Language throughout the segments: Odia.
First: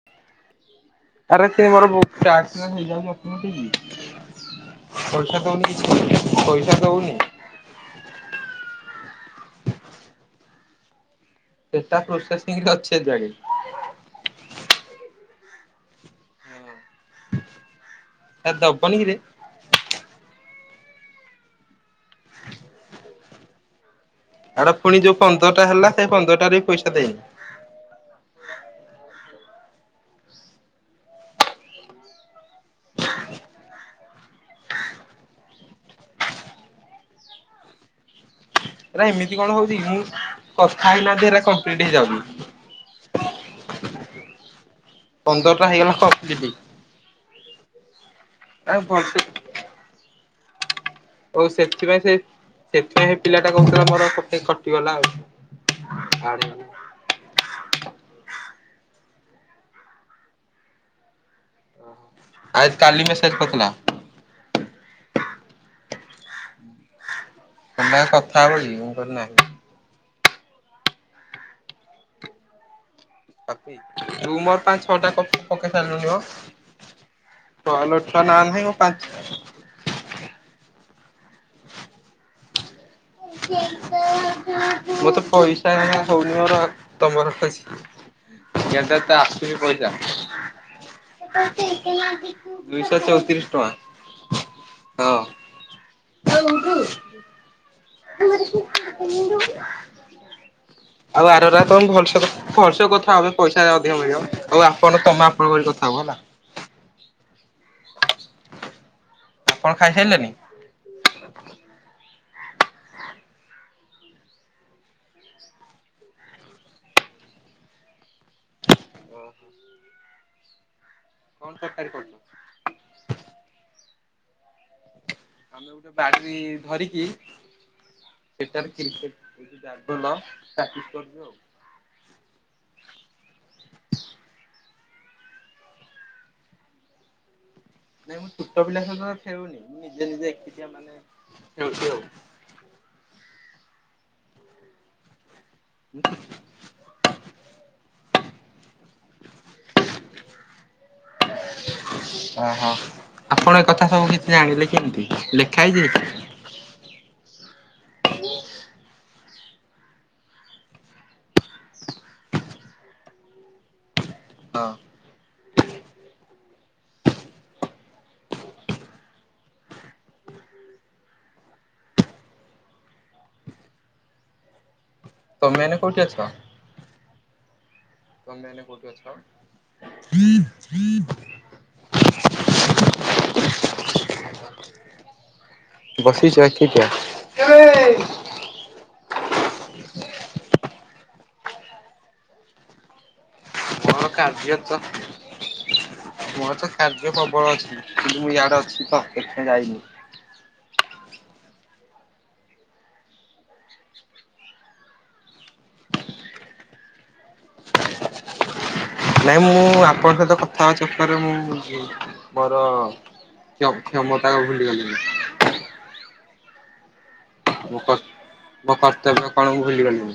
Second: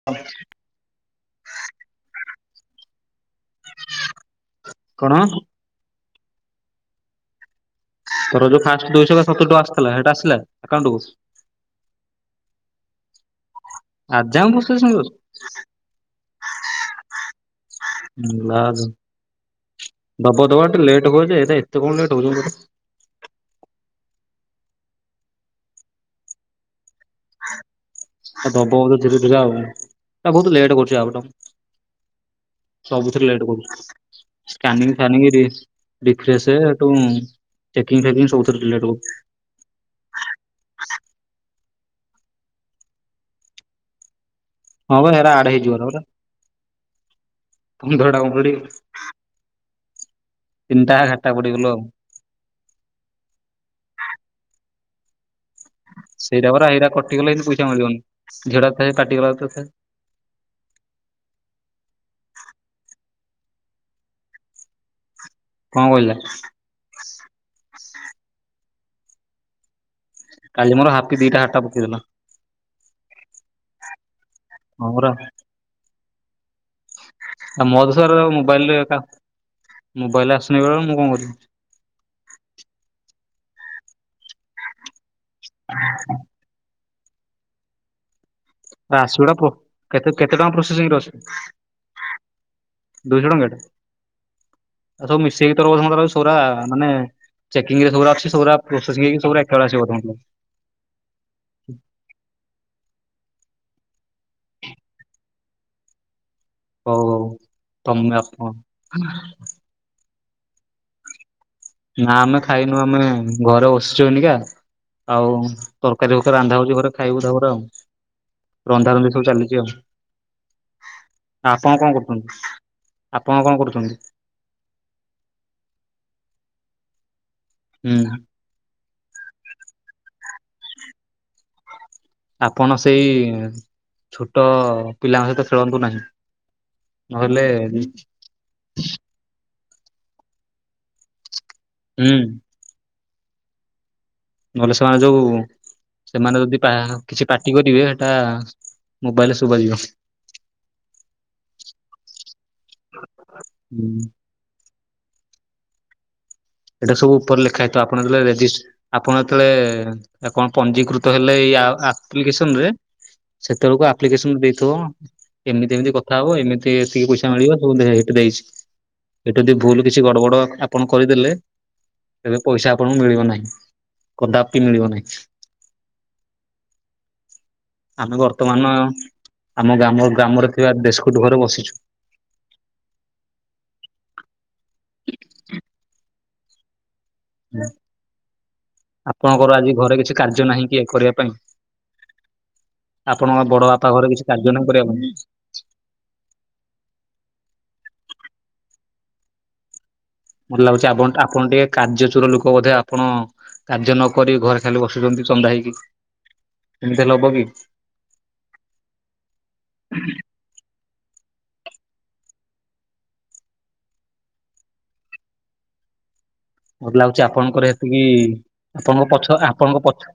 [unintelligible] ଆରେ ସେ ମୋରହୁ ହେଇଯାଉଛି ପଇସା କଣ ଦଉନି କି ପଇସା ଦୋଉନି? ତୋର ଯୋଉ ଫାଷ୍ଟ ଦୁଇଶହ ସତୁୁରୀ ଟଙ୍କା ଆଶିଥିଲା ସେଇଟା ଆସିଲା ଆକାଉଣ୍ଟ କୁ? ସେଟା ପ୍ରୋସେସିଂରେ ଅଛି ଆଜି ଯାଏ। ଆଜି ଯା ଏଁ ପ୍ରୋସେସିଂ ରେ ଅଛି? ତା ଦବବନି କିରେ? ଦବା ଦବାଟେ ଲେଟ୍ ହୁଅଛ ଏଟା ଏତେ କଣ ଲେଟ ହୋଉଚନ୍ତି କିରେ? ଆଡ ପୁଣି ଯୋଉ ପନ୍ଦରଟା ହେଲା ସେଇ ପନ୍ଦରଟାରେ ବି ପଇସା ଦେଇନି। ଆଉ ଦବ ବୋଧେ ଧୀରେ ଧୀରେ ଆଉ ବୋହୁତ ଲେଟ୍ କରୁଛି ଆଉ ତ ସବୁଥିରେ ଲେଟ କରୁଚି। ସ୍କାନିଙ୍ଗ ଫାନିଙ୍ଗ୍ ଦେଇଛି ରିଫ୍ରେସ ଚେକିଙ୍ଗ ଫେକିଙ୍ଗ ସବୁ ଥିରେ ରିଲେଟ ଏରା ହୋଉଚି। ଏମିତି କଣ ହୋଉଚି ମୁଁ କଥା ହେଇନାହାନ୍ତି ହେରା କମ୍ପ୍ଟ ହେଇଯାଉଚି। ହଁ ବା ଏରା ଆଡେ ପନ୍ଦରଟା ହେଇଯିବପା ହେଇଗଲା ପରା କମ୍ପ୍ଲିଟ ତମ ହେଟା କପ୍ଲିଟି [unintelligible] ଚିନ୍ତାା ଘଟ ହୋଉ ସେଥିପାଇଁ ସେ ସେଥିପାଇଁ ସେ ପିଲାଟା କୋହୁଥିଲା ମୋର ଗୋଟେ କଟିଗଲା ଆଉ। ଆଡ୍ ସେଇଟା ହେଇଗଲା। ପଇରା ଏରା କଟିଗଲେ ଏମିତି ପଇସା ମିଳିବନି ଝିଅ ଟା ଥାଏ ପାଟିଗଲା ଥାଏ ଆଜ କାଲି ମେସେଜ କରିଥିଲା। କଣ କହିଲା? ତମେ ଆଉ କଥା ହେବକି ମୁଁ କହିଲି ନାହି। କାଲି ମୋର ହାପି ଦିଇଟା ହାଟା ପକେଇଦଲ। ରୁ ମର ପାଞ୍ଚ ହଁ ଛଅଟା ପରା କପି ପକେଇ ସାରିଲୁନି ମ। ଆଉ ତ ମୋ ଲୋ ଦୋଷରେ ଛୁଆ ନାଁ ନାହିଁ ଙ୍କ ମୋବାଇଲରେ ପାଞ୍ଚ ମୋବାଇଲ ଆଶୁନେଇ ବେଳେ ବେଳେ ମୁଁ କଣ କରିବି। [inaudible] ମତେ ପଇସା ଜମା ହୋଉନି ମୋର ତମ ପାଖ ଆଜ୍ଞା ତ ଆସିବ ଗୋଟା ପ୍ରୋ ଆସୁନି ପଇସା କେତେ କେତେ ଟଙ୍କା ପ୍ରୋସେସିଂରେ ଅଛି ଦୁଇଶହ ଦୁଇଶହ ଚଉତିରିଶ ଟଙ୍କାଟେ ଟଙ୍କା। ଆଉ ସବୁ ହଁ। ମିଶେଇକି ତୋର ବୋଧେ ମତେ ଲାଗୁଚି ସେଗୁରା ମାନେ ଚେକିଙ୍ଗରେ ଯୋଉଁଗୁରା ଅଛି ସବୁଗୁରା ପ୍ରୋସେସିଂ ହେଇକି ସବୁଗୁରା ଏକାବେଳେ ଆସିବ ବୋଧେ ମତେ। ଆଉ ଆରରା ତ କଣ ଭଲସ ତ ଖର୍ଚ୍ଚ କଥା ହବେ ପଇସାା ଅଧିକ ମିଳିବ ଆଉ ଆପଣ ତମା ଆପଣଙ୍କ କଥା ହବ ହେଲା। ହୋଉ ହୋଉ ତମେ ଆପଣ। କଣ ଖାଇସାରିଲେଣିି? ନା ଆମେ ଖାଇନୁ ଆମେ ଘରେ ବସିଛୁନିକା। ଆଉ ତରକାରୀ ଫରକାରୀ ରାନ୍ଧା ହଉଛି ଘରେ ଖାଇବୁ ତାପରେ ଆଉ। ରନ୍ଧା ରନ୍ଧି ସବୁ ଚାଲିଛି ଆଉ। ଆପଣ ତରକାରୀ କଣ କରୁଛ? କରୁଛନ୍ତି ଆପଣ କଣ କରୁଛନ୍ତି? ବାଜି ଧରିକି ହୁଁ ସେଟାରେ କ୍ରିକେଟ ପ୍ରାଟିସ କରିବି ଆଉ। ଆପଣ ସେଇ ଛୋଟ ପିଲାଙ୍କ ସହିତ ଖେଳନ୍ତୁ ନାହିଁ। ନହେଲେ ମୁଁ ଛୋଟପିଲାଙ୍କ ସହ ଖେଳୁନି। ମୁଁ ନିଜେ ନିଜେ ଏକୁଟିଆ ମାନେ ହେଉଛି ଆଉ ହୁଁ ନହଲେ ସେମାନେ ଯୋଉ ସେମାନେ ଯଦି କିଛି ପାଟି କରିବେ ସେଟା ମୋବାଇଲରେ ଶୋଭାଯିବ। ଓହୋ ଆପଣ ଏ ହୁଁ କଥା ସବୁ କିଛି ଜାଣିଲେ କେମିତି ଜାଣିଲେ କି? ଲେଖା ହେଇଛି? ଏସଵୁ ଉପରେ ଲେଖାହେଇଥିବ ଆପଣ ଯେତେବେଳେ ରେଜିଷ୍ଟର ଆପଣ ଯେତେବେଳେ କଣ ପଞ୍ଜୀକୃତ ହେଲେ ଏଇ ଆପ୍ଲିକସନରେ ସେତେବେଳକୁ ଆପ୍ଲିକେସନ ହଁ ଦେଇଥିବ। ଏମିତି ଏମିତି କଥା ହବ ଏମିତି ଏତିକି ପଇସା ମିଳିବ ସବୁ ଦେ ଦେଇଛି। ଏଠୁ ଯଦି ଭୁଲ କିଛି ଗଡ଼ ବଡ ଆପଣ କରିଦେଲେ ତେବେ ପଇସା ଆପଣଙ୍କୁ ମିଳିବ ନାହିଁ କଦାପ କି ମିଳିବ ନାହିଁ। ତମେ ଏଇନା କୋଉଠି ଅଛ? ଆମେ ତମେ ବର୍ତ୍ତମାନ ଏଇନା କୋଉଠି ଅଛ? ଆମ ଗ୍ରାମ ଗ୍ରାମରେ ଥିବା ଦେଶକୁଟୁ ଘରେ ବସିଛୁ। ବସିଛ କେ କ ଆପଣଙ୍କର ଆଜି ଘରେ କିଛି କାର୍ଯ୍ୟ ନାହିଁ କି କରିବା ପାଇଁ? ଆପଣଙ୍କ ବଡ ଘରେ ହଁ କିଛି କାର୍ଯ୍ୟ ନାହିଁ ତ କରିବା ପାଇଁ? ମୋର ତ କାର୍ଯ୍ୟ ପ୍ରବଳ ଅଛି କିନ୍ତୁ ମୁଁ ୟାଡେ ଅଛି ତ ସେଥିପାଇଁ ଯାଇନି। ମତେ ଲାଗୁଛି ଆପ ଆପଣ ଟିକେ କାର୍ଯ୍ୟଚୋର ଲୋକ ବୋଧେ, ଆପଣ କାର୍ଯ୍ୟ ନକ ଘରେ ଖାଲି ବସୁଛନ୍ତି ଚନ୍ଦା ହେଇକି ଏମିତି ହେଲେ ହବ କି? ନାଇଁ ମୁଁ ଆପଣଙ୍କ ସହିତ କଥା ହବା ଚକରରେ ମୁଁ ମୋର ସବୁ କ୍ଷମତାକୁ ଭୁଲିଗଲେଣି। ମୋତେ ଲାଗୁଛି ଆପଣଙ୍କର ମୋ କ ମୋ ଏତିକିତମ କର୍ତ୍ତବ୍ୟ ପଛ କଣ ନା ମୁଁ ଆପଣଙ୍କ ପଛ ଭୁଲିଗଲିଣି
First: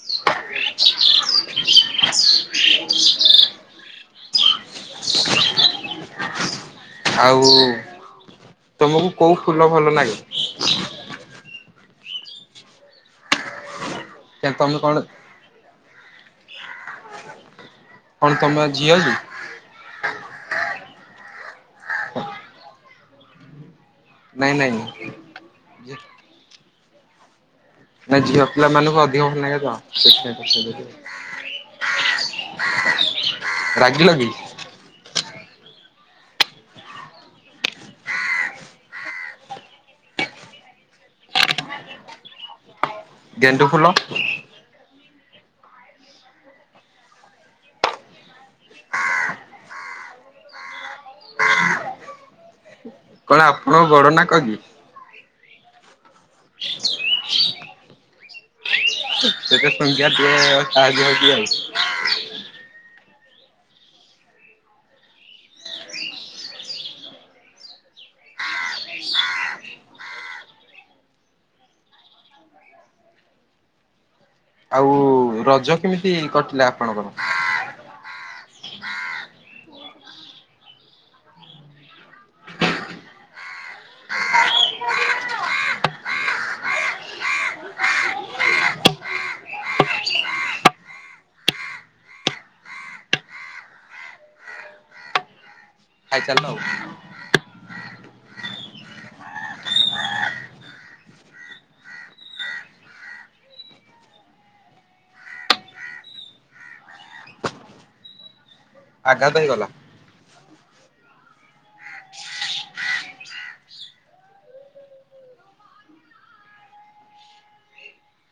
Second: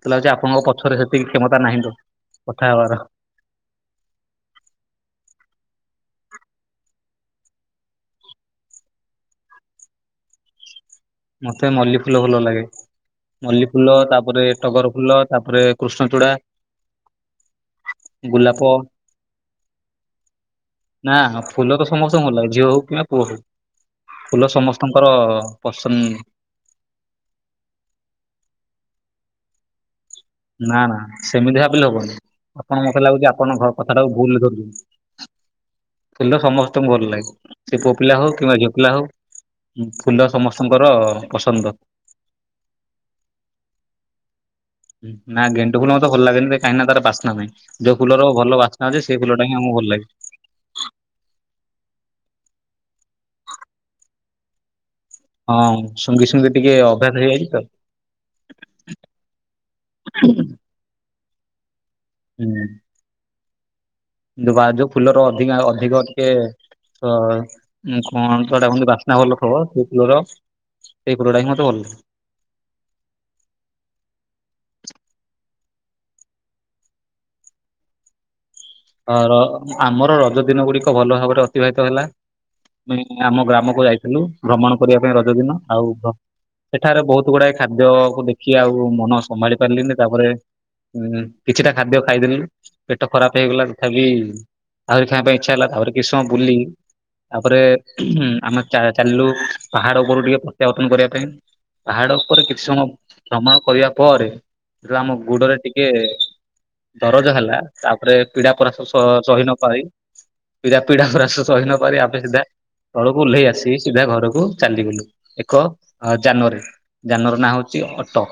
ମତେ ଲାଗୁଛି ଆପଣଙ୍କ ପଛରେ ସେତିକି କ୍ଷମତା ନାହିଁ କଥା ହବାର। ଆଉ ତମକୁ କୋଉ ଫୁଲ ଭଲ ଲାଗେ? ମତେ ମଲ୍ଲି ଫୁଲ ଭଲ ଲାଗେ ‌। ମଲ୍ଲି ଫୁଲ ତାପରେ ତମେ ଟଗର କଣ ଫୁଲ ତାପରେ କୃଷ୍ଣଚୂଡ଼ା, କଣ ତମ ଗୋଲାପ ଝିଅ କି? ନା ଫୁଲ ତ ସମସ୍ତଙ୍କୁ ଭଲ ଲାଗେ। ଝିଅ ହଉ କିମ୍ବା ପୁଅ ହଉ ଫୁଲ ନାଇଁ ନାଇଁ ସମସ୍ତଙ୍କର ପସ ନାଇଁ ଝିଅ ପିଲା ମାନଙ୍କୁ ଅଧିକ ଭଲ ଲାଗେ ତ ସେଥିପାଇଁ ନା ପଚାରିଦେଲି। ନା ସେମିତି ଭାବିଲେ ହବନି। ଆପଣ ମତେ ଲାଗୁଛି ଆପଣଙ୍କ ରାଗିଲ କଥାଟାକୁ କି ଭୁଲ ଧରୁଛନ୍ତି। ଫୁଲ ସମସ୍ତଙ୍କୁ ଭଲ ଲାଗେ ସେ ପୁଅପିଲା ହଉ କିମ୍ବା ଝିଅପିଲା ହଉ। ଫୁଲ ସମସ୍ତଙ୍କର ପସନ୍ଦ। ଗେଣ୍ଡୁ ଫୁଲ ନା ଗେଣ୍ଡୁ ଫୁଲ ମତେ ଭଲ ଲାଗେନି। କାହିଁକି ନା ତାର ବାସ୍ନା ନାହିଁ। ଯୋଉ ଫୁଲର ଭଲ ବାସ୍ନା ଅଛି ସେଇ ଫୁଲଟା ହିଁ ଆମକୁ ଭଲ ଲାଗେ। କଣ ଆପଣଙ୍କ ବଡ ନାକ କି? ହଁ ଶୁଙ୍ଘି ଶୁଙ୍ଘି ଟିକେ ଅଭ୍ୟାସ ହେଇଯାଇଛି ତ ସେତ [unintelligible] ସାହାଜ୍ୟ ହଉଛି ଆଉ ହୁଁ ବା ଯୋଉ ଫୁଲର ଅଧିକା ଅଧିକ ଟିକେ ତ କଣତ ହେଟା କୁହନ୍ତି ବାସ୍ନା ଭଲ ଖବର ସେ ଫୁଲର ସେଇ ଫୁଲଟା ହିଁ ମୋତେ ଭଲ ଲାଗେ। ଆଉ ରଜ କେମିତି କଟିଲା ଆପଣଙ୍କର ହ ର ଆମର ରଜ ଦିନଗୁଡିକ ଭଲ ଭାବରେ ଅତିବାହିତ ହେଲା। ଆ ଆମ ଗ୍ରାମକୁ ଯାଇଥିଲୁ ଭ୍ରମଣ କରିବା ପାଇଁ ରଜ ଦିନ ଆଉ ସେଠାରେ ବହୁତ ଗୁଡାଏ ଖାଦ୍ୟକୁ ଦେଖି ଆଉ ମନ ସମ୍ଭାଳି ପାରିଲିନି ତାପରେ ହୁଁ କିଛିଟା ଖାଦ୍ୟ ଖାଇଦେଲି ପେଟ ଖରାପ ହେଇଗଲା। ତଥାପି ଆହୁରି ଖାଇବା ପାଇଁ ଇଚ୍ଛା ହେଲା ତାପରେ କିଛି ସମୟ ଖାଇଚାଲିଲ ଆଉ ବୁଲି ତାପରେ ଉଁ ଆମେ ଚାଲିଲୁ ପାହାଡ ଉପରୁ ଟିକେ ପ୍ରତ୍ୟାବର୍ତ୍ତନ କରିବା ପାଇଁ। ପାହାଡ ଉପରେ କିଛି ସମୟ ଭ୍ରମଣ କରିବା ପରେ ଆମ ଗୁଡରେ ଟିକେ ଦରଜ ହେଲା ତାପରେ ପୀଡା ପରାସ ଆଘାତ ସହି ହେଇଗଲା। ନପାରି ପୀଡ଼ା ପୀଡା ପରାସ ସହି ନ ପାରି ଆମେ ସିଧା ତଳକୁ ଓହ୍ଲେଇ ଆସି ସିଧା ଘରକୁ ଚାଲିଗଲୁ ଏକ ଯାନରେ ଯାନର ନାଁ ହଉଛି ଅଟ।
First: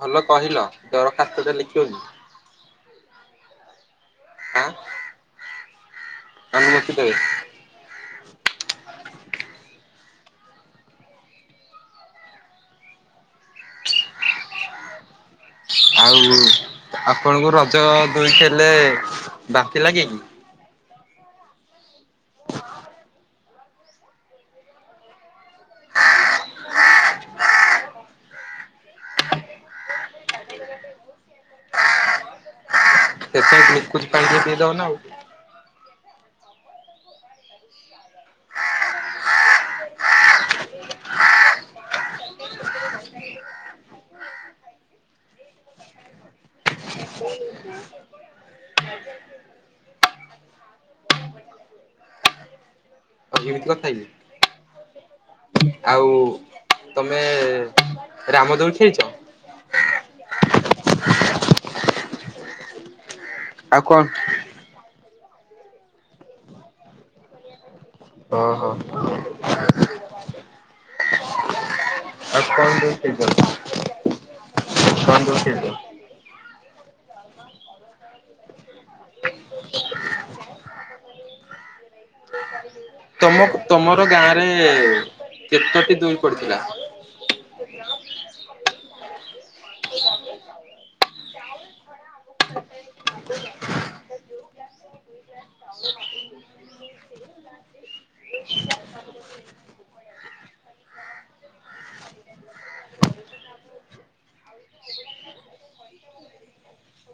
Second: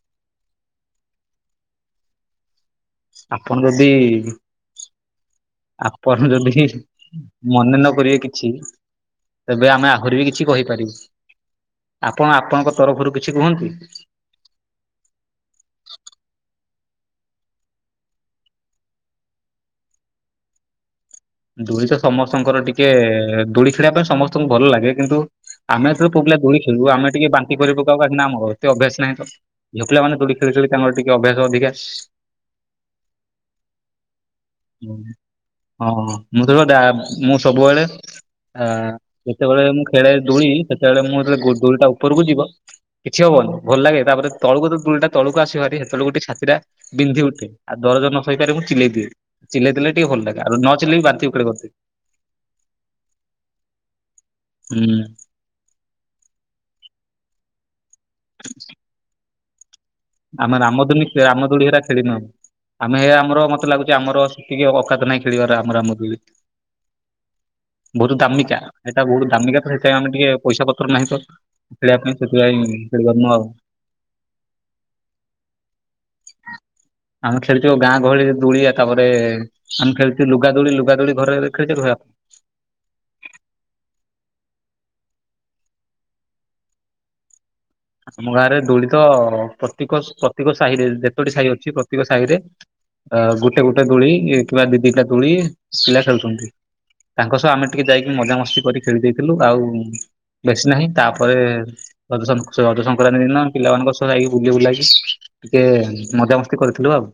ଭଲ କହିଲ ଦରଖାସ୍ତଟେ ଲେଖିବ କି? ଆପଣ ଯଦି ଆଁ ଆପଣ ଯଦି? ଅନୁମତି ଦେବେ। ମନେ ନ କରିବେ କିଛି ତେବେ ଆମେ ଆହୁରି ବି କିଛି କହିପାରିବୁ। ଆପଣ ଆପଣଙ୍କ ତରଫରୁ କିଛି କୁହନ୍ତୁ। ଆଉ ଆପଣଙ୍କୁ ରଜ ଦୋଳି ଖେଳିଲେ ବାନ୍ତି ଲାଗେ କି? ଦୋଳି ତ ସମସ୍ତଙ୍କର ଟିକେ ଦୋଳି ଖେଳିବା ପାଇଁ ସମସ୍ତଙ୍କୁ ଭଲ ଲାଗେ କିନ୍ତୁ ଆମେ ତ ପୁଅପିଲା ଦୋଳି ଖେଳୁ ଆମେ ଟିକେ ବାନ୍ତି କରିପକାଉ କାହିକିନା ଆମର ଏତେ ଅଭ୍ୟାସ ନାହିଁ ତ ଝିଅପିଲାମାନେ ଦୋଳି ଖେଳି ଖେଳି ତାଙ୍କର ଟିକେ ଅଭ୍ୟାସ ଅଧିକା। [unintelligible] ଗ୍ଲୁକୋଜ୍ ପାଣିଟିକେ ପିଇ ଦେବନା ଆଉ ହଁ ମୁଁ ତ ମୁଁ ସବୁବେଳେ ହଁ ଯେତେବେଳେ ମୁଁ ଖେଳେ ଦୋଳି ସେତେବେଳେ ମୁଁ ଯେତେବେଳେ ଦୋଳିଟା ଉପରକୁ ଯିବ। କିଛି ହବନି ଭଲ ଲାଗେ ତାପରେ ତଳକୁ ତ ଦୋଳିଟା ତଳକୁ ଆସେଭାରି ସେତେବେଳକୁ ଟିକେ ଛାତିଟା ବିନ୍ଧି ଉଠେ ଆଉ ଦରଜ ନ ସଇପାରେ ମୁଁ ଚିଲେଇ ଦିଏ ଚିଲେଇ ଦେଲେ ଟିକେ ଭଲ ଲାଗେ ଆଉ ନ ଚିଲେଇ ବି ବା ଆଉ ଏମିତି କଥା କି ହୁଁ ଆଉ ତମେ ରାମଦେଳି ଖେଳିଛ? ଆମେ ରାମଦୁନି ରାମଦୁଳି ହେରା ଖେଳିନୁ ଆମେ ହେ ଆମର ମତେ ଆଉ ଲାଗୁଛି କଣ? ଆମର ଟିକେ ଅକାତ ନାଇଁ ଖେଳିବାର ଆମରାମ। ବହୁତ ଦାମିକା ଓହୋ ଏଇଟା ବହୁତ ଦାମିକା ତ ସେଥିପାଇଁ ଆମେ ଟିକେ ପଇସା ପତ୍ର ନାହିଁ ତ ଖେଳିବା ପାଇଁ ଆଉ ସେଥିପାଇଁ କଣ ଦଉଥିଲେ ଖେଳିପାରୁନୁ ଆଉ। [unintelligible] ଆମେ ଖେଳିଛୁ ଗାଁ ଗହଳିରେ ଦୁଳିଆ ତାପରେ ଆମେ ଖେଲିଛୁ ଲୁଗା ଦୋଳି ଲୁଗା ଦୋଳି ଘରେ ଘରେ ଖେଳିଛ। [unintelligible] ତମ ତମର ଗାଁ ରେ କେତୋଟି ଦୋଳି ପଡିଥିଲା? ଆମ ଗାଁ ରେ ଦୋଳିିତ ପ୍ରତେକ ପ୍ରତ୍ୟେକ ସାହିରେ ଯେତୋଟି ସାହି ଅଛି ପ୍ରତ୍ୟେକ ସାହିରେ ଅ ଗୋଟେ ଗୋଟେ ଦୋଳି କିମ୍ବା ଦି ଦିଟା ଦୋଳି ପିଲା ଖେଳୁଛନ୍ତି। ତାଙ୍କ ସହ ଆମେ ଟିକେ ଯାଇକି ମଜା ମସ୍ତି କରି ଖେଳି ଦେଇଥିଲୁ ଆଉ ବେଶୀ ନାହିଁ ତାପରେ ପ୍ରଦୂଷଣ ରଜ ସଂକ୍ରାନ୍ତି ଦିନ ପିଲାମାନଙ୍କ ସହ ଯାଇକି ବୁଲି ବୁଲାକି ଟିକେ ମଜାମସ୍ତି କରିଥିଲୁ ଆଉ।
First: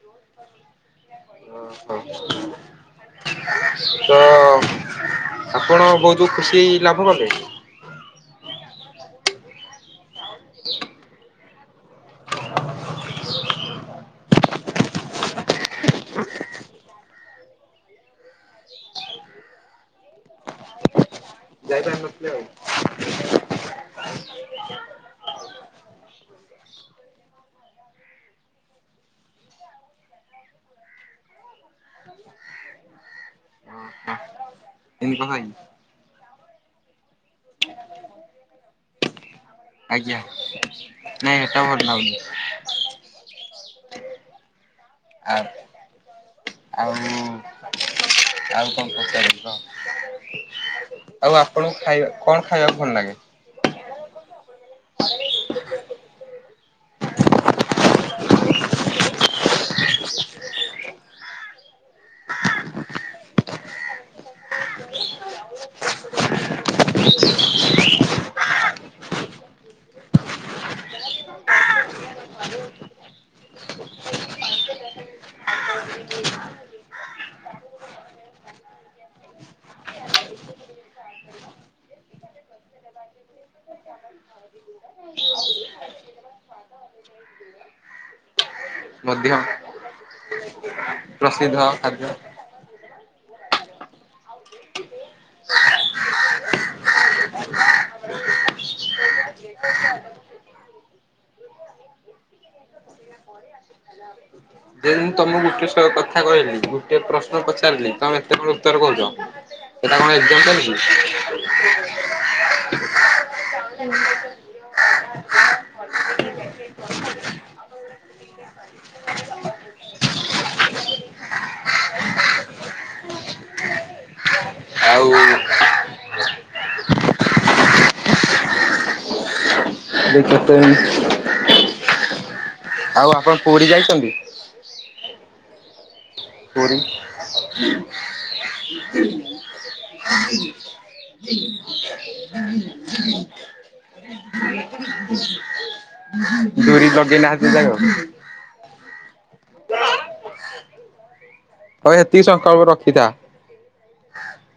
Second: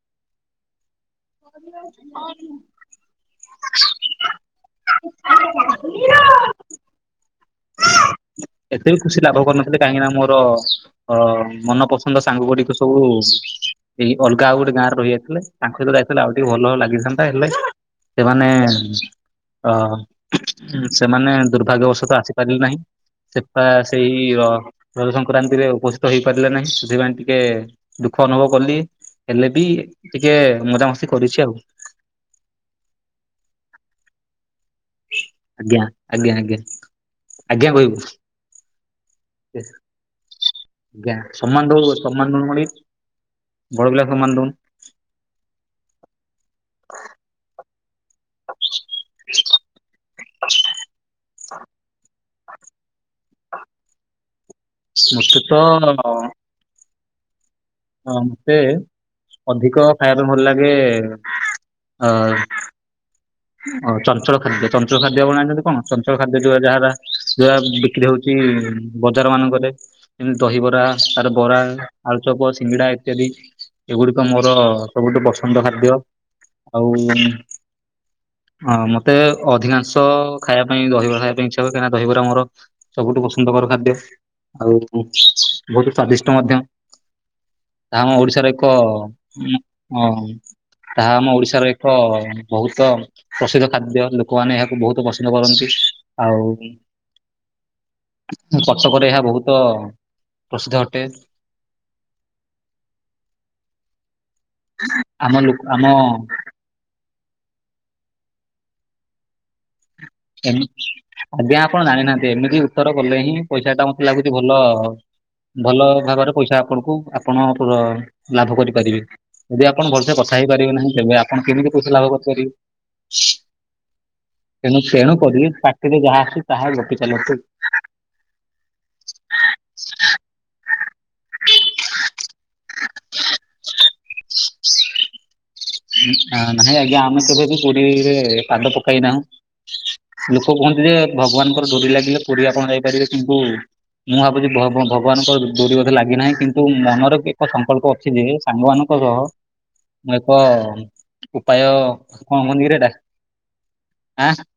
[inaudible] ଓ ହୋ ତ ଆପଣ ବହୁତ ଖୁସି ଲାଭ କଲେ। ଏତେ ବି ଖୁସି ଲାଭ କରିୁନଥିଲି କାହିଁକି ନା ମୋର ହଁ ମନପସନ୍ଦ ସାଙ୍ଗ ଗୁଡିକ ସବୁ ଏଇ ଅଲଗା ଆଉ ଗୋଟେ ଗାଁ ରେ ରହିଯାଇଥିଲେ ତାଙ୍କ ସହିତ ଯାଇଥିଲେ ଆଉ ଟିକେ ଭଲ ଲାଗିଥାନ୍ତା ହେଲେ ସେମାନେ ଅ ସେମାନେ ଦୁର୍ଭାଗ୍ୟବଶତଃ ଯାଇପାରିନଥିଲେ ଆସି ଆଉ। ପିଲ ନାହିଁ [unintelligible] ସେପା ସେଇ ର ସଂକ୍ରାନ୍ତିରେ ଉପସ୍ଥିତ ହେଇପାରିଲେ ନାହିଁ ସେଥିପାଇଁ ଟିକେ ଦୁଃଖ ଅନୁଭବ କଲି ହେଲେ ବି ଟିକେ ମଜାମସ୍ତି କରିଛି ଆଉ। ଏମିତି କଥା କି ଆଜ୍ଞା ଆଜ୍ଞା ଆଜ୍ଞା ଆଜ୍ଞା କହିବୁ। ଆଜ୍ଞା ନାଇଁ ଆଞ ହେଟା ଭଲ ସମ୍ବନ୍ଧ ଲାଗୁନି ସମ୍ବନ୍ଧ [unintelligible] ଭଡ଼ଗିଲ ସମାନ ଦନ। ଆ [unintelligible] ଆଉ ଆଉ କଣ ପଚାରିବି କହ? [inaudible] ଆଉ ଆପଣଙ୍କୁ ଖାଇବା କଣ ଖାଇବାକୁ ଭଲ ଲାଗେ? ମତେ ତ ଅ ହଁ ମତେ ଅଧିକ ଖାଇବା ଭଲ ଲାଗେ ଅ ଓ ଚଞ୍ଚଳ ଖାଦ୍ୟ ଚଞ୍ଚଳ ଖାଦ୍ୟ ଆପଣ ଜାଣିଛନ୍ତି କଣ ଚଞ୍ଚଳ ଖାଦ୍ୟ ଯୋଉ ଯାହାରା ଯଉ ବିକ୍ରି ହଉଛି ବଜାର ମାନଙ୍କରେ ଏମିତି ଦହିବରା ତାର ବରା, ଆଳୁଚପ, ସିଙ୍ଗିଡା ଇତ୍ୟାଦି ଏଗୁଡିକ ମୋର ସବୁଠୁ ପସନ୍ଦ ଖାଦ୍ୟ ଆଉ ହଁ ମତେ ଅଧିକାଂଶ ଖାଇବା ପାଇଁ ଦହିବରା ଖାଇବା ପାଇଁ ଇଚ୍ଛା ହୁଏ କାହିଁକି ନା ଦହିବରା ମୋର ସବୁଠୁ ପସନ୍ଦକର ଖାଦ୍ୟ ଆଉ ବହୁତ ସ୍ଵାଦିଷ୍ଟ ମଧ୍ୟ। ଆମ ଓଡିଶାରେ ଏକ ମଧ୍ୟ ହଁ ତାହା ଆମ ପ୍ରସିଦ୍ଧ ଓଡିଶାର ଏକ ଖାଦ୍ୟ। ବହୁତ ତ ପ୍ରସିଦ୍ଧ ଖାଦ୍ୟ ଲୋକମାନେ ଏହାକୁ ବହୁତ ପସନ୍ଦ କରନ୍ତି ଆଉ କଟକରେ ଏହା ବହୁତ ପ୍ରସିଦ୍ଧ ଅଟେ। ହଁ ଯେ [unintelligible] ତମକୁ ମୁଁ ଗୋଟେ କଥା କହିଲି ଗୋଟେ ପ୍ରଶ୍ନ ପଚାରିଲି ତମେ ଏତେ କଣ ଉତ୍ତର କହୁଛ। ସେଟା କଣ ଏକ୍ସଜାମ ଏମି ଚାଲିଛି? ଆଜ୍ଞା ଆପଣ ଜାଣିନାହାନ୍ତି ଏମିତି ଉତ୍ତର କଲେ ହିଁ ପଇସା ଟା ମତେ ଲାଗୁଛି ଭଲ ଭଲ ଭାବରେ ପଇସା ଆପଣଙ୍କୁ ଆପଣ ଲାଭ କରିପାରିବେ। ଯଦି ଆପଣ ଭଲସେ କଥା ହେଇପାରିବେ ନାହିଁ ତେବେ ଆପଣ କେମିତି ପଇସା ଲାଭ କରିପାରିବେ। ତେଣୁ ଆଉ ତେଣୁ କରି ପାଟିରେ ଯାହା ଆସୁଛି ତାହା ଗପି ଚାଲନ୍ତୁ। ଦେଖ ଏ ଆଉ ଆପଣ ପୁରୀ ଯାଇଛନ୍ତି। ନହିଁ ପୁରୀ ଆଜ୍ଞା ଆମେ କେବେ ବି ପୁରୀରେ ପାଦ ପକେଇନାହୁଁ। ଲୋକ କୁହନ୍ତି ଯେ ଭଗବାନଙ୍କର ଡୋରି ଲାଗିଲେ ପୁରୀ ଆପଣ ଯାଇପାରିବେ କିନ୍ତୁ। ମୁଁ ଭାବୁଛି ଭଗବାନଙ୍କ ଡୋରି ବୋଧେ ଲାଗିନାହିଁ କିନ୍ତୁ ଡୁରି ମନର ଲଗେଇ ନାହାନ୍ତି ଏକ ଯାକ ସଂକଳ୍ପ ଅଛି ଯେ। ସାଙ୍ଗମାନଙ୍କର ହ ଉପାୟ ହଉ ସେତିକି କ ସଂକଳ୍ପ କହନ୍ତି କିରେ ହେଇଟା ରଖିଥା। ଆଁ?